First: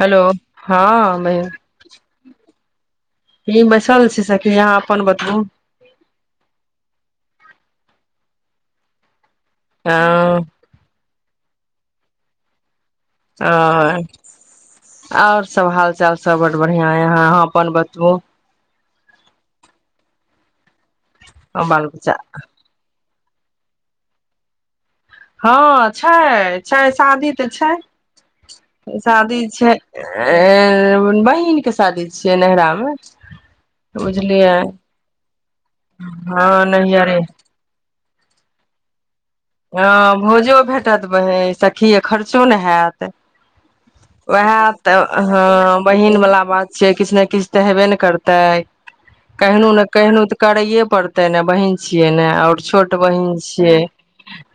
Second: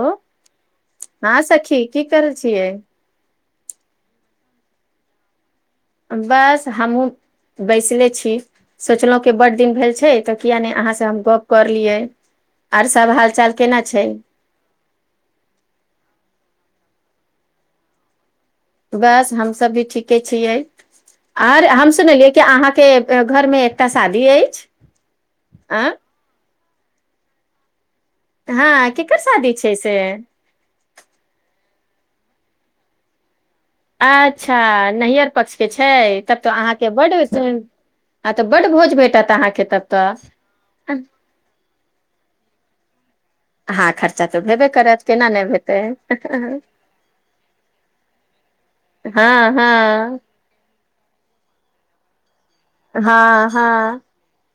Hello हँ बहिन सखी की करै छियै की बैसल छै सखि पहिले अहाँ अपन बतबू बस हमहुँ बैसले छी सोचलुं कि बड्ड दिन भेल छै तऽ हँ किया नहि अहाँसँ हम गप करलियै ओ आओर सब हाल चाल सब बढ़ियां है अहाँ अपन बतबू बस हमसभ भी ठीके छियै आर बाल हम बच्चा सुनलियै कि अहाँके घरमे एकटा शादी अछि अ हँ छै छै शादी तऽ छै हँ केकर शादी छै से अ बहिनके शादी छियै नैहरामे अच्छा नैयहर पक्षके छै तब हँ तऽ अहाँके बड्ड नैहरे हँ तब बड भोज भेटत अहाँके ह तब तऽ भोजो भेटत बहिन सखि आ खर्चो ने हैत हँ खर्चा तऽ उहै भेबे तऽ करत केना हँ नहि हेतै बहिन वला बात छियै किछ ने किछ तऽ हेबे ने करतै हँ केहनो ने हँ केहनो तऽ करैए पड़तै हेतै ने बहिन छियै ने आओर छोट बहिन हँ छियै हँ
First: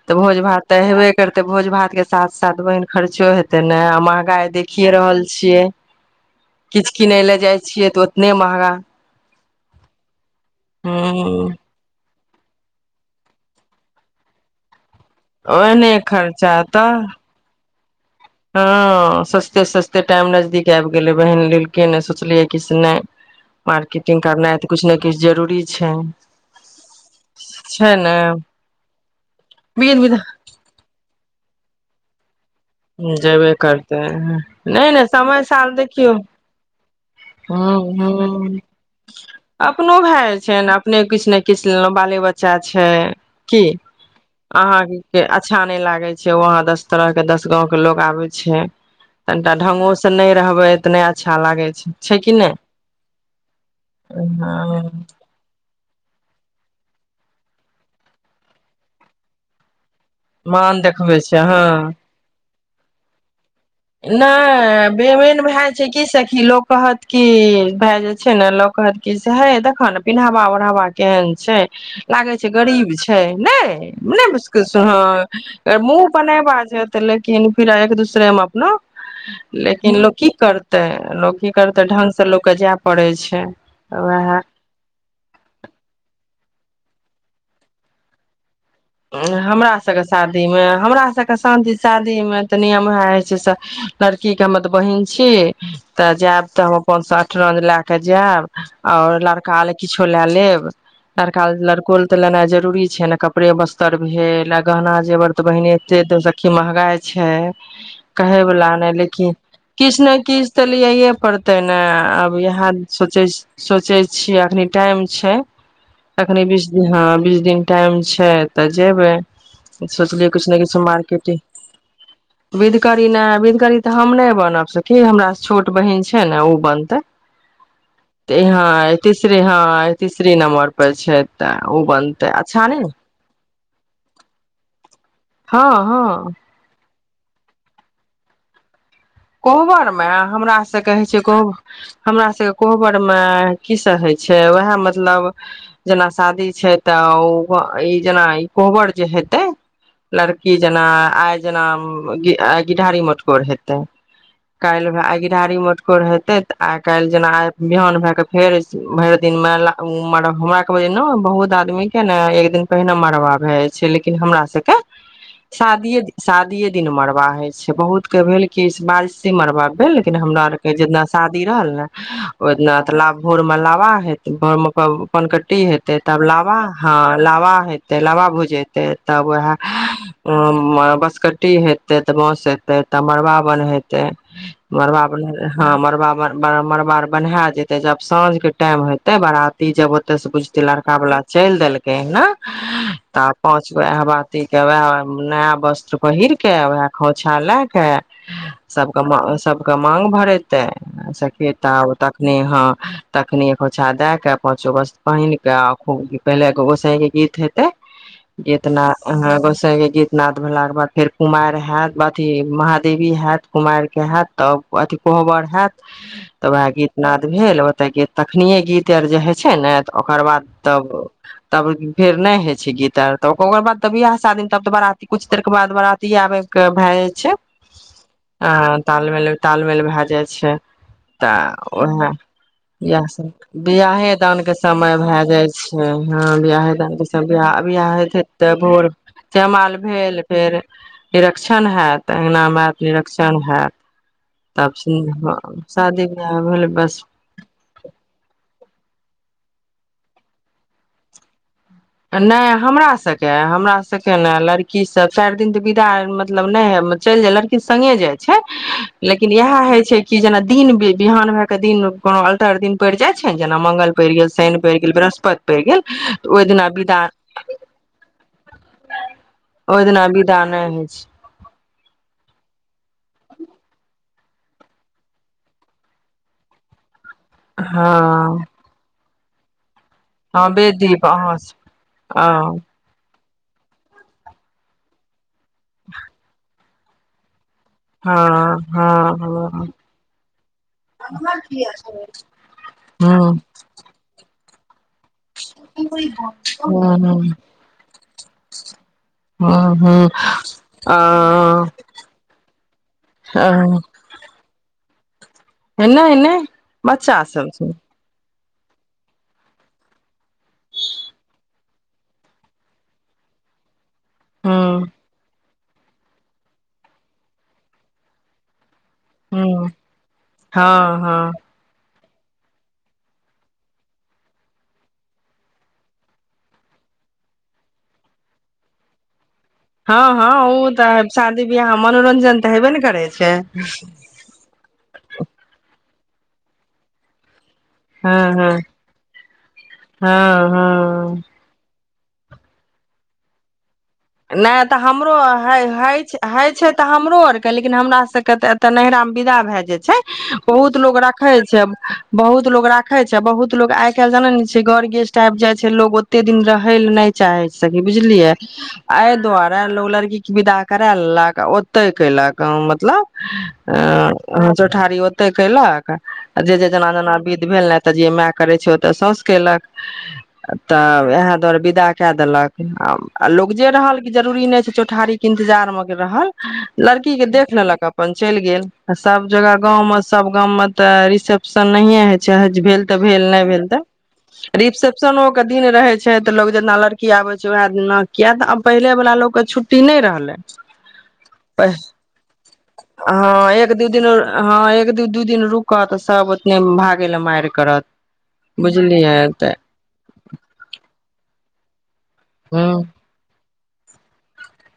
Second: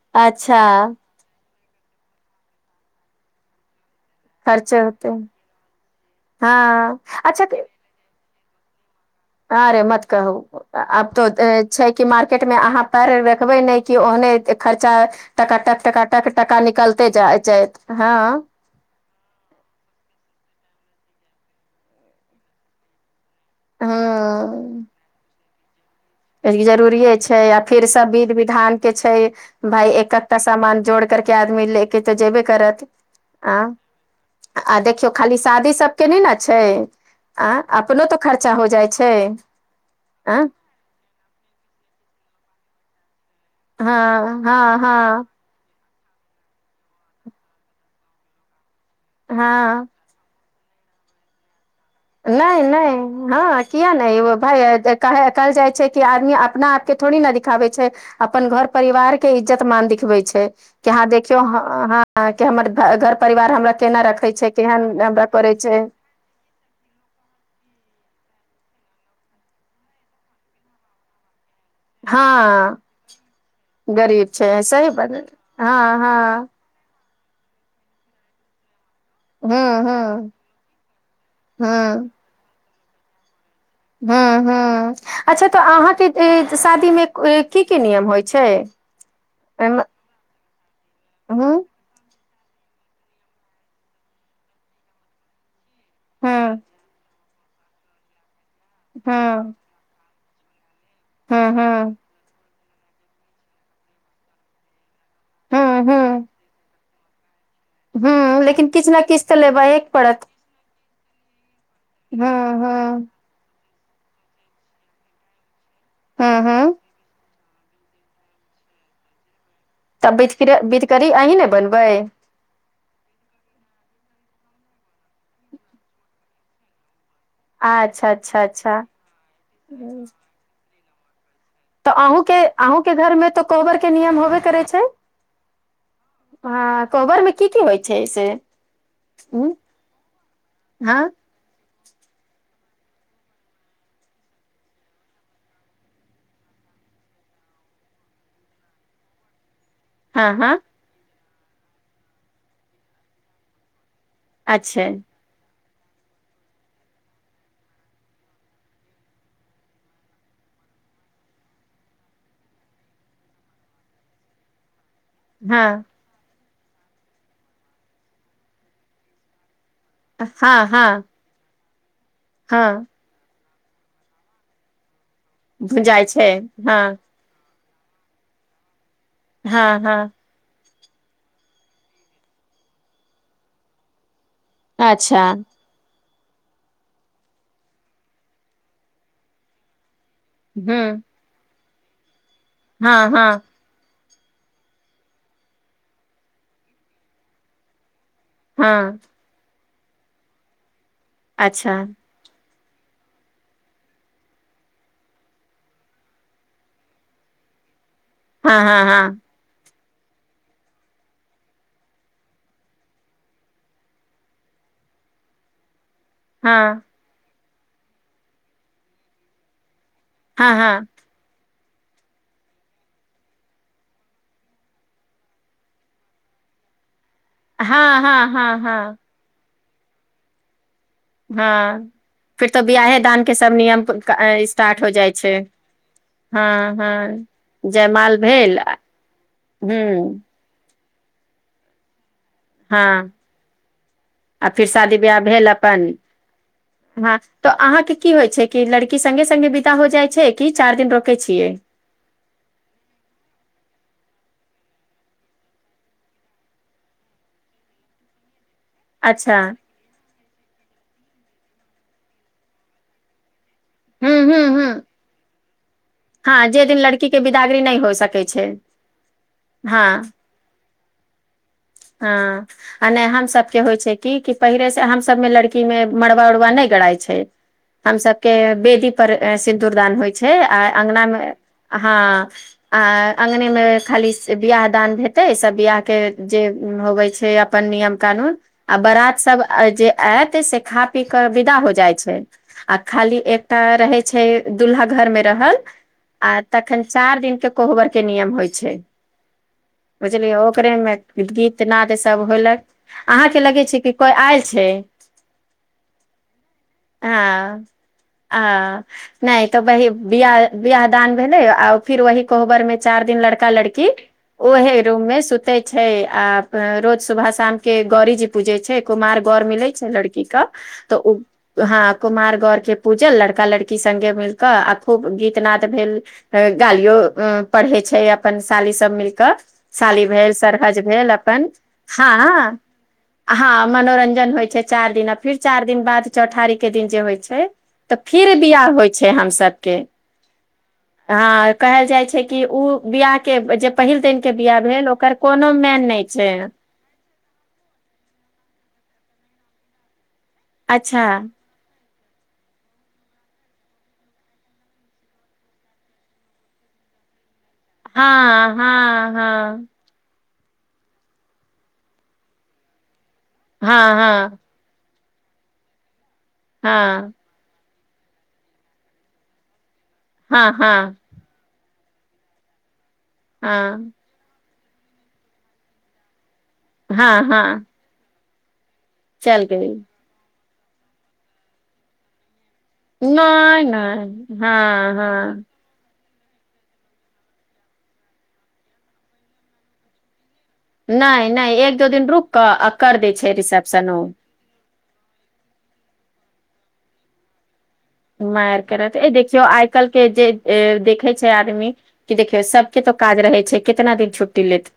तऽ भोज अच्छा भात तऽ हेबे करतै भोज भात के साथ साथ बहिन खर्चो हेते ने आ मा महगाई खर्चे देखिय होते रहल छियै किछ हँ किनै लए जाइ छियै तऽ ने महगा आरे मत कहु आब तऽ हूँ छै की मार खेत मे अहाँ पैर रखबै ने ओहने एतेय खर चा टका टक ओहने टकाटक खर्चा टाका तऽ निकलते जायत जाय हँ सस्ते सस्ते टाइम नजदीक आबि गेलै बहिन लेलकै नय सोचलियै कि से नहि मार्केटिंग करना है हूँ तऽछु ने किछु जरूरी छै जरूरिे छै आ फिर छै सब ने विध विधान के छै भाय एकक सामान जोड़ करके आ मिलै एक तऽ जेबै जेबे करतै आ नहि नहि देखियौ खाली समय शादी साल सबके देखियौ नहि ने छै आ हुँ अपनो तो खर्चा हुँ हो जाइ छै अपनो भए आ जाइ छ ने अपने किछु नहि किछु लेलहुँ बाले बच्चा छै की हँ हँ अहाँके हँ के अच्छा नै लाग देखय छिय वहाँ दस तरह के दस गाँंव के लोग आबे छैय तनिटा हँ ढङंगो सँ नैय रहबे इतने अच्छा लागे छै छै कि नहि नहि हँ किया नहिएगो भाय हँ कहल जाइ छै की आदमी अपना आपकेथोड़ी न दिखाबे छै अपन घर परिवार के इज्जत मान दिख बै छै मान कि यहाँ देखबै देखियौ छै हँ हाँ आ हमर घर परिवार हमरा केना रखै छै नहि केहन हमरा बेमन करै भए जा छै की सखी लोक कहत की भाय जे छै ने लोक कहत की से हे देखऽ ने पिनन्हवा ओढ़ावा केहन छै हँ लागै छै गरीब छै नहि गरीब नहि छै सही बात हँ मुह हँ बनेबा लेकिन फेर आँख एक दूसेमे न हूँ लेकिन लोक की हूँ करतै लोक की करतै ढंग से लोकके जाय पड़ै छै हू वएह हू अच्छा तऽ अहाँके तऽ शादीमे की की नियम होइ छै हमरा हूँ सबके साथ शादीमे हमरा सबके हूँ शांति शादी मे तऽ नियम उएह होइ छै लड़की के हमर तऽ बहिन छीय तऽ जायब हूँ तऽ हम अपन सा ट्रंक लय क जायब आओर हूँ लड़का ले किछु छो लए लेब लड़का हूँ लड़को लेल तऽ लेनाय ज जरूरी छै ने कपड़े वस्ते तर भेल आ गहना जेर त बहिने हूँ एते हूँ तऽ ओइ स की महंगाइ छै हूँ कहे लेकिन बला किछ नहि ने किछ लेकिन तऽ लेबहे के किछ ने पड़त किछ तऽ ल पर तै ने हूँ अब इएह हूँ सोचै सोचै छियै अखनी टाइम छै हूँ एखनी बीस हूँ दिन हँ बीस दिन टाइम छै तऽ जेबै तब बि सोचलियै किछु ने किछु बिधकरी अहींँ ने बनबै करी नै बिधकरी तऽ हम नहि बनब सखी हमरा छोट बहिन छै ने ओ बनतै अच्छा अच्छा अच्छा हँ तीसरे हँ तीसर नम्बर पर पछ तऽ अहुं के अहूँके घरमे तऽ कोबर के नियम होबे करै छै हँ हँ कोबर मे की की होइ छै से उ कोहबरमे हमरा से हँ कहै छै कोहबर हमरा सभके कोहबरमे कीसभ होइ छै उएह मतलब जेना शादी छै तऽ ओ ई जेना ई कोहबर जे हेतै हँ लड़की हँ जेना आय जेना घिढारी मटकोर हेतै अच्छा काल्हि आय घिढारी मट रहेते त आइ काल्हि जेना बिहान भए के फेर भरि दिन मे म हमरा के बजे ने बहुत आदमी के ने एक दिन पहिने मरबा भए जा छै लेकिन हमरा सबके हँ शादीए शादीेये दिन मरबा होय छै बहुत के भेल की बाइसी मरबा लेकिन हमरा आर हँ के जै हँ दिना शादी रहल ने ओइ दिना हँ तऽ लाखो मलाबा हेत घर मब धनकट्टी हेतै भुंजाइ छै तब लाबा हँ हं लाबा हेत त लाबा भुजै त बहा हँ हँ मर बसकट्टी हेते तऽ बस हेते तऽ मड़बा बन हेतै मरबा अच्छा हँ मरबा ब मड़बा बनाह‌ए जेते जब साँझ के टाइम होेते बाराती जब ते से बुझतीे हूँ लड़का वाला चलि देलक ने हँ तऽ हँ पाँच गो अह बात प के वएह नया वस्त्र पहिर के वएह खोछा लए के हँ सबक म सब सबक मांग भरेतै सकेता अच्छा तखने ह तखनी एकोछा दए के पाचो वस्त्र पहिन के पहिले तऽ गोसाई के गीत हेते हँ हँ जेतना हँ अ गोसाय गीतनाद भेलाके बाद फेर कुमारि हेत अथी मह देवी हयत कुमारि के हयत तब अथी कोहबर हयत तब वेह हँ गीत नाद भेल ओते गत तखनिये गीत आर जे होइ छै ने ओकर बाद हँ हँ तब तब फेर नहि होइ छै गीत आर तऽ ओकर बाद तब बिआह शादी तब तऽ बारती कुछ देर के बाद बराती आबै के भए जाइ छै हँ हँ अ हँ हँ तालमेल तालमेल भए जाइ छै तऽ हँ उएह फिर तऽ बियाहे दान इएहसभ के सब नियम वियाहे दानके स्टार्ट हो समय भए छै जाइ छै ह बियाहे हँ दानके समय हँ बियाह हो जयमाल छै तऽ भेल भोर जयमाल हूँ भेल फेर निरक्षण हेएत हँ आ फिर तब शादी बिवाह भेल अपन शादी बियाह भेल बस हँ तऽ अहाँके की होइ छै कि लड़की सगें सगें हो जाइ छै कि चारि दिन रोकै छियै नहि हमरा सभके हमरा सभके ने लड़की सब चारि दिन तऽ विदा मतलब नहि ह चलि जाय लड़की सङ्गे जाइ छै लेकिन अच्छा इएह हय छै कि जेना दिन बिहान भए के दिन कोनो अलटर दिन पड़ जाय छै ने जना मंगल हूँ पैर गेल हूँ शनि हूँ पैर गेल बृहस्पति पैर गेल तऽ ओहि हँ जे दिना दिन विदा लड़की के बिदागरी नहि हो सकै छै ओहि दिना हँ बिदान नहि होइ छै हँ आ नहि हम सभके होइ छै कि कि पहिलेसँ हमसभमे लड़की मे मड़बा उरवा नहि गड़ाइ छै हम सबके हँ बेेदी पर सि न्दूर दान होइ छै हँ आ बेदीप अगना मे अहाँ ह आ अंगने मे खालीसे बियाह दान हेतै सब बिआह के जे होबै छै अपन नियम कानून हँ हँ आ बारात सब हँ जे आयत से खा पी के विदा हो जाय छै आ खाली हँ एकटा रहे छै दुलहा घर मे रहल आ तखन चार हँ दिन के कोहबर के नियम होइ छै हँ हँ हँ बुझलियै ओकरे मे आ गीत गीतनाद सब होलक अहाँ के लगे छै कि कोई आयल छै [unintelligible] नै नै बच्चासभ हँ छै आ नहि तऽ वही बियाह बियाह दान भेलै आ फिर वहि कोहबर मे चारि दिन लड़का लड़की ओहे हँ रूममे सुत तै छै आ रोज सुबह शाम के गौरीजी पूजै छै कुमार बर हँ मिलै छै लड़की के हँ तऽ हँ ह कुमार गौर के पूजल लड़का लड़की स्गे मिलक आ खूब गीत नद भेल गालियो पढ़े छै अपन साली सब मिलकऽ हँ हँ ओ तऽ बियाह ह मनोरंजन तऽ हेबे ने करै छै ह मनोरंजन होइ छै चार दिन फिर चार दिन दिन बाद चौठारी के दिन जे होइ छै तऽ हँ फिर हँ बियाह होइ छै हम सभके हँ हँ हँ कहल जाइ छै छै कि ओ बियाह के जे पहिल दिन के जे बियाह भेल ओकर कोनो मानि नहि हइ छै तऽ हमरो आरके लेकिन हमरा सबके तऽ एतऽ नैयहरा मे विदा भए जाय छै बहुत लोग अच्छा राखै छै बहुत लोग राखे छै बहुत लोग आइ काल्हि जाने ने छै घर गेस्ट आबि जाय छै लोग ओते दिन रहे ले नै चाहे छै सखि बुझलिए हँ हँ आय दआारा हँ लोलर की विदा करा लेलक ओते कयलक मतलब अ हँ चठारी ओ क ल जे जे जेना हँ जेना बिध भेल ने तऽ जे माय करैत छै। ओ तऽ सौसु केलक हँ हँ तऽ इह दर विदा कए देलक आ उजे हँ रहल के जरूरी नहि छै चौठारी के इन्तजार मे के रहल लड़की हँ के देख हँ लेलक अपन चलि गेल सब चल जगह गेल गाम में सभ गाम मे ते रिसेप्शन नहिये हय छै भेल तँ भेल, नहि भेल तँ नहि हँ रिसेप्शनक हँ दिन रहत। छै तऽ लोग जेितना लड़की आबे छै वएहना किया तऽ आब पहिले वाला लोकोग के छुट्टी नहि रहले नहि नहि एक दो दिन रुक कऽ आ कर दै छै हँ, रिसेप्शन ओ एक-दू दिन रुकू, तँ सभ ठीक भऽ जाएत। भागे लए मारि करत मायर कर ए बुझलियै देखियौ तऽ आइ कल्हि के जे देखे छै मेी की देखियौ सबके हूँ तो काज रहै छै कितना दिन छुट्टी लेत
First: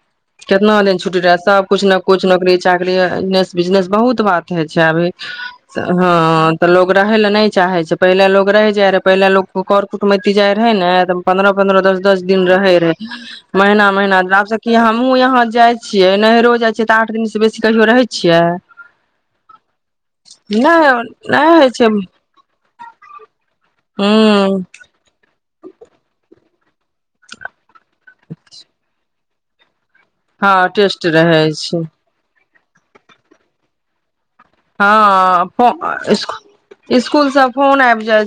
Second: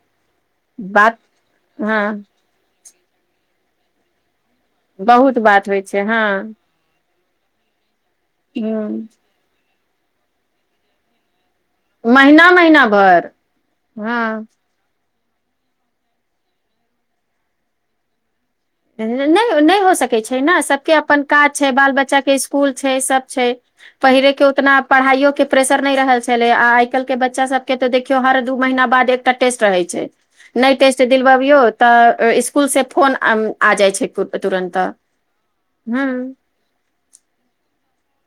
कितना दिन बात छुटी रहै सब कुछ ने हँ कुछ नौकरी चाकरीने बिजनेस बहुत बात ई छै, बहुत बात होइ छै हँ एखन तँ लोक रहए नहि चाहैत छै। पहिने लोक रहि जाइत छल, ह पहिने लोक करैत छल। कुटमैतती जाय रहै ने पन्द्रह पंद्रह दस दस दिन महिना महिना रहे भर महीना महीना हँ [unintelligible] हमहुँ आहा जाय छियै नैहरो जाय छियै तऽ आठ दिन से बेसी कहियो रहै छियै नहि नहि हो सकैत छै ने सभके नहि अपन काज नहि छै होइ बाल बच्चाके इसकुल छै सभ छै पहिरे के हूँ उतना पढ़ाइ के प्रेशर नहि रहल छलै आ आइ आजकल के बच्चा सब के तऽ देखियौ हर दू महीना बाद टेस्ट रहै छै हँ नहि टेस्ट दिल रहै बबियौ छै तऽ स्कुल से फोन आ आ जाइ छै पू हँ फ इ स्कुल से फोन आबि जाय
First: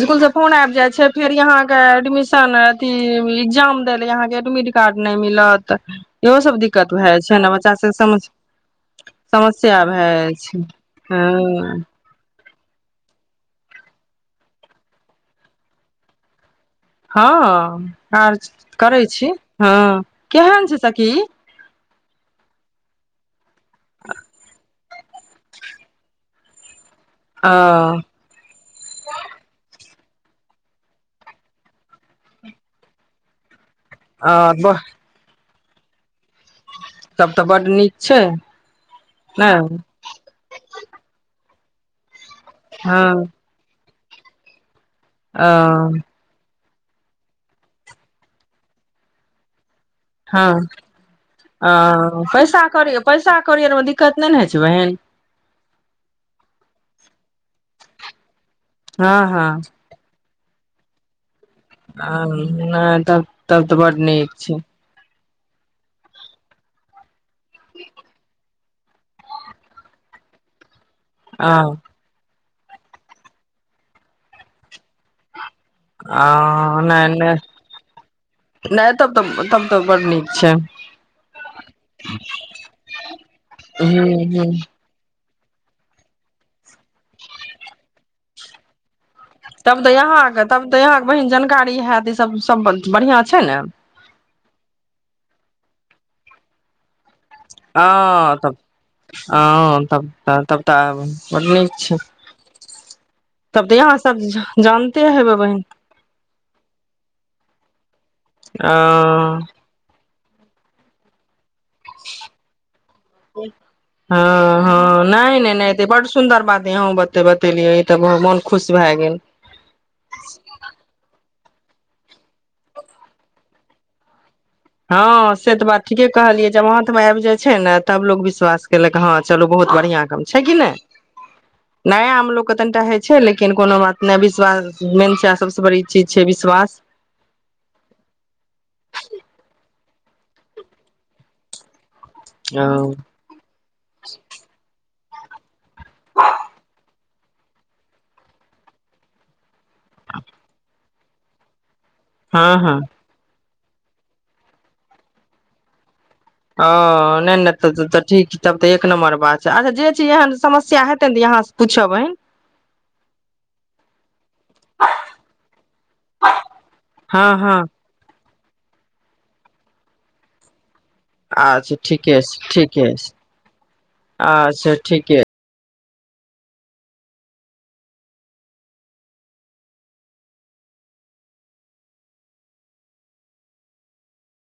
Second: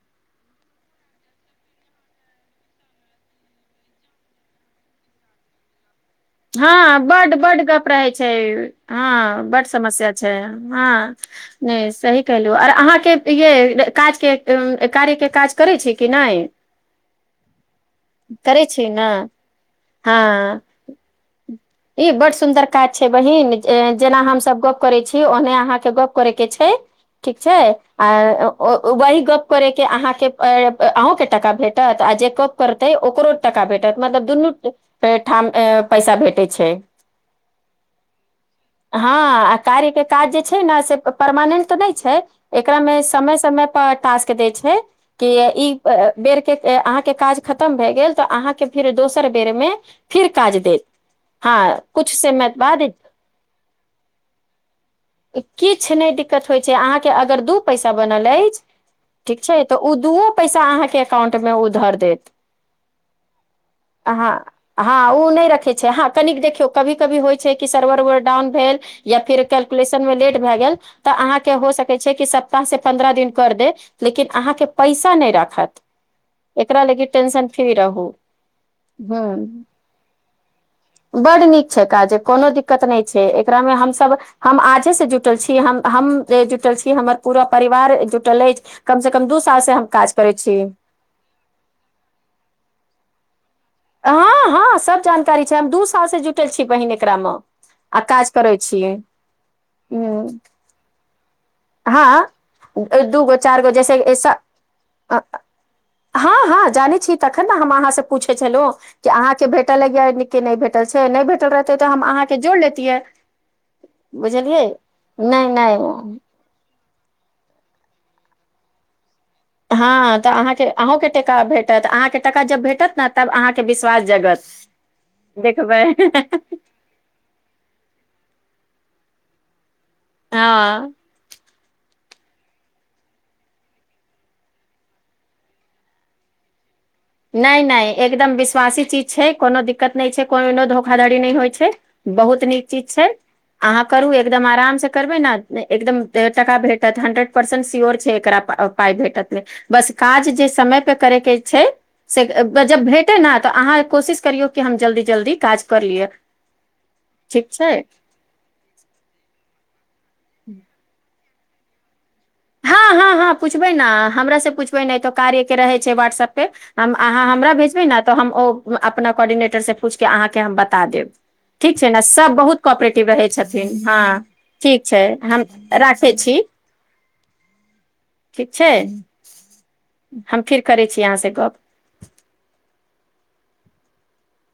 स्कुल सँ फोन आबि जाइ छै फेरहाँके ए अथ ए्ग्जाम दै लहके एडमिट कार्ड नहि मिलत इहो सब दिक्कत हँ भए जाइ बड छै ने बड बच्चा गप सबके रहै सम छै हँ बड समस्या छै हँ हँ नहि सही कलहुँ आर अहाँके ये काजके कार्यके काज करै छी कि नहि हँ आर करै छी हँ हँ केहन छै सखी ई बड सुन्दर काज छै बहिन जेना हमसभ गप करै छी ओने अहाँके गप करै के छै ठीक अ छै आ वही गप कर के अहा के अहूं के टका भेटत आ जे गप करतै ओकरो टाका भेटत मतलब दुनू अ ठाम अ, पैसा भेट तब तऽ बड्ड नीक छै ने हँ कार्यके काज जे छै ने से परमानेंट तऽ नहि छै एकरा हँ में समय समय पर टास्क दै छै की अ ई बेर अहाँके काज खतम भए गेल तऽ अहाँके फेर दोसर बेर मे फिर काज दे आ पैसा कौरी पैसा कौरीमे दिक्कत नहि ने होइ छै बहिन अहाँ के अगर दू पैसा बनल अछि हँ ठीक छै तऽ उदू पैसा अहाँके एकाउंट मे ओ धर देत ह तब तब तऽ बड नीक हँ छै हँ ओ नहि रखै छै ह कनिक देखियौ कभी कभी होइ छै कि सर्वर डाउन भेल या फिर कैलकुलेशन मे लेट भए गेल तऽ अहाँके हो आ सकैत छै कि सब से पन्द्रह दिन कर दे लेकिन अहाँके पैसा नहि राखत आ एकरा लागी नहि नहि टेंशन फ्री रहू नहि तब तऽ तब तऽ बड़ नीक छै बड्ड नीक छै काज कोनो दिक्कत नहि छै एकरामे ह हमस ह हम आजे से जुट त छी हम जुटल छी हमर पूरा परिवार जुटल अछि कम से कम दू साल से तब हम तऽ काज यहााँ करै के छी तब तऽ यहाके बहिन जानकारी हयत ई सब सब बढ़िया छै ने हँ हँ सब जानकारी छै हम दू साल से जुटल छी बहिन एकरा में आ त तब त हाँ त हूँ तब तब तऽ बड्ड नीक छै हँ दू गो चारि तब गो तऽ यहाँ सब जैस जानते हेबै बहिन हँ हँ जानै छी तखन ने हम अहाँ से पूछै छलहुँ कि ओ अहाँके भेटल किया एमे केनाय भेटल छै नहि भेट भेट रहैत त हम अह जोड़ लेयतिय हँ बुझलियै नहि नहि तें बतेलियै त मन खुश भए गेल हँ तऽ अहाँके अहुँ के का भेटत अहाँ कें टाका जब भेटत ने तब अहाँके विश्वास जगत हँ से तऽ बात देखबै ठीके कहलियै जब हाथमे आबि जाइत छै ने तब लोक विश्वास कै लक हँ चलू बहुत बढ़िआँ काम छै कि नहि हँ नया आम लोकके तनि टा होइ छै लेकिन कोनो बात नहि विश्वास मेन छै आ सभसँ बड़ी चीज छै विश्वास नहि नहि एकदम विश्वासी चीज छै कोनो दिक्कत नहि छै कोनोनो धोखाधड़ी नहि होइ छै बहुत नीक चीज हँ छै अहाँ करु एकदम आराम से करबै ने एकदम का भेटत हंड्रेड परसेंट स्योर छै एकरा पााय भेटत नहि बस काज जे समय पर करैके छै से हँ जब भेटे न तऽ अहाँ कोशिश करियौ कि हम जल्दी जल्दी काज कर लियै ओ नहि नहि तऽ ठीक तब तऽ एक नम्बर बात छै अच्छा जे जेहन समस्या हैतय न यहां से पुछबैन हँ हँ हँ पूछबै ने हमरा से पूछबै ने तो कार्य के रहै छै व्हाटसऐप पे हम अहाँ हँ हमरा हँ भेजबै ने तऽ हम ओ अपना कोर्डिनेटर से पूछ के अहाँ के हम बता बता देब अच्छा ठीक छै ने ठीके सब छै बहुत ठीके कोपरेटिव छै रहै छथिन हँ अच्छा ठीक छै ठीके हम राखै छी ठीक छै हम फिर करै छी अहाँसँ गप